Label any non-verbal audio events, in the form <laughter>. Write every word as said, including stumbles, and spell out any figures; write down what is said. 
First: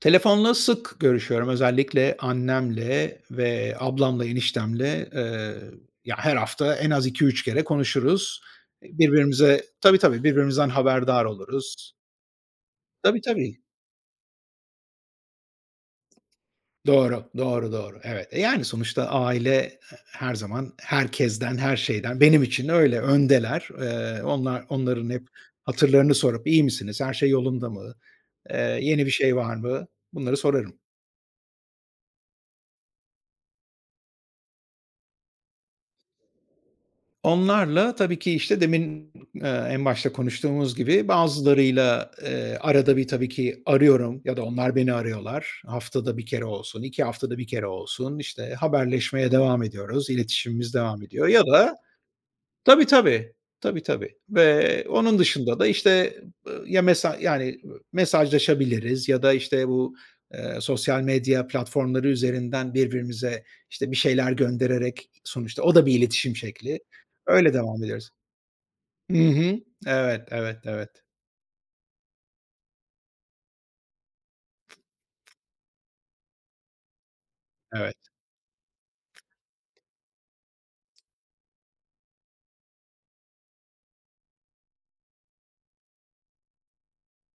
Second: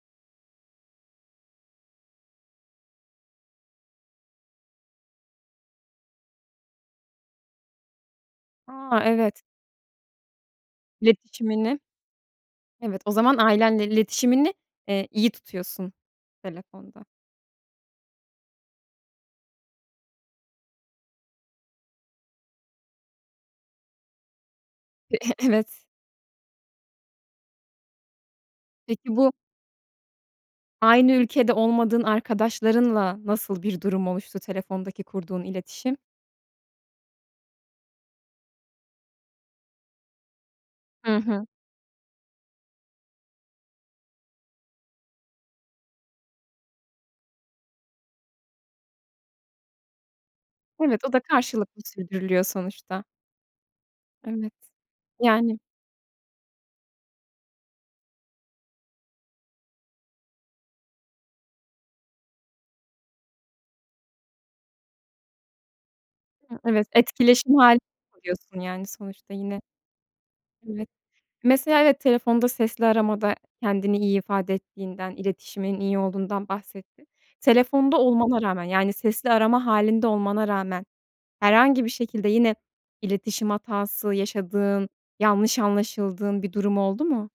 Telefonla sık görüşüyorum, özellikle annemle ve ablamla, eniştemle. Iıı, ya, her hafta en az iki üç kere konuşuruz. A, evet. Birbirimize tabii ,tabii, birbirimizden haberdar İletişimini oluruz. Evet, o Tabii zaman tabii. ailenle iletişimini, eee, iyi tutuyorsun telefonda. Doğru, doğru, doğru. Evet, e, yani sonuçta aile, ııı, her zaman, herkesten, her şeyden, benim için öyle, öndeler. Iıı, onlar onların hep <chuckles> Evet. hatırlarını sorup iyi misiniz? Her şey yolunda mı? Iıı, yeni bir Peki, bu şey var mı? Bunları sorarım. aynı ülkede olmadığın arkadaşlarınla, nasıl bir durum oluştu, telefondaki kurduğun iletişim? Onlarla tabii ki işte demin, ııı, en başta konuştuğumuz gibi, Hı hı. bazılarıyla, ııı, arada bir tabii ki arıyorum ya da onlar beni arıyorlar. Haftada bir kere olsun, iki haftada bir kere olsun, işte haberleşmeye devam ediyoruz, iletişimimiz Evet, devam o da ediyor ya da karşılıklı sürdürülüyor Tabii, sonuçta. tabii. Tabii, tabii Evet, ve onun dışında yani. da işte, ııı, ya mesaj yani, ııı, mesajlaşabiliriz ya da işte bu, ııı, sosyal medya platformları üzerinden birbirimize işte bir şeyler gönderereki sonuçta o da bir iletişim Hı, şekli. evet, Öyle etkileşim hâlinde devam ediyoruz. kalıyorsun, yani, Hı sonuçta hı. yine. Evet, evet, evet. Evet, mesela, evet telefonda sesli aramada kendini iyi ifade ettiğinden, iletişiminin iyi olduğundan bahsettin. Evet. Telefonda olmana rağmen, yani sesli arama hâlinde olmana rağmen, herhangi bir şekilde yine iletişim hatası yaşadığın, yanlış anlaşıldığın bir durum oldu mu?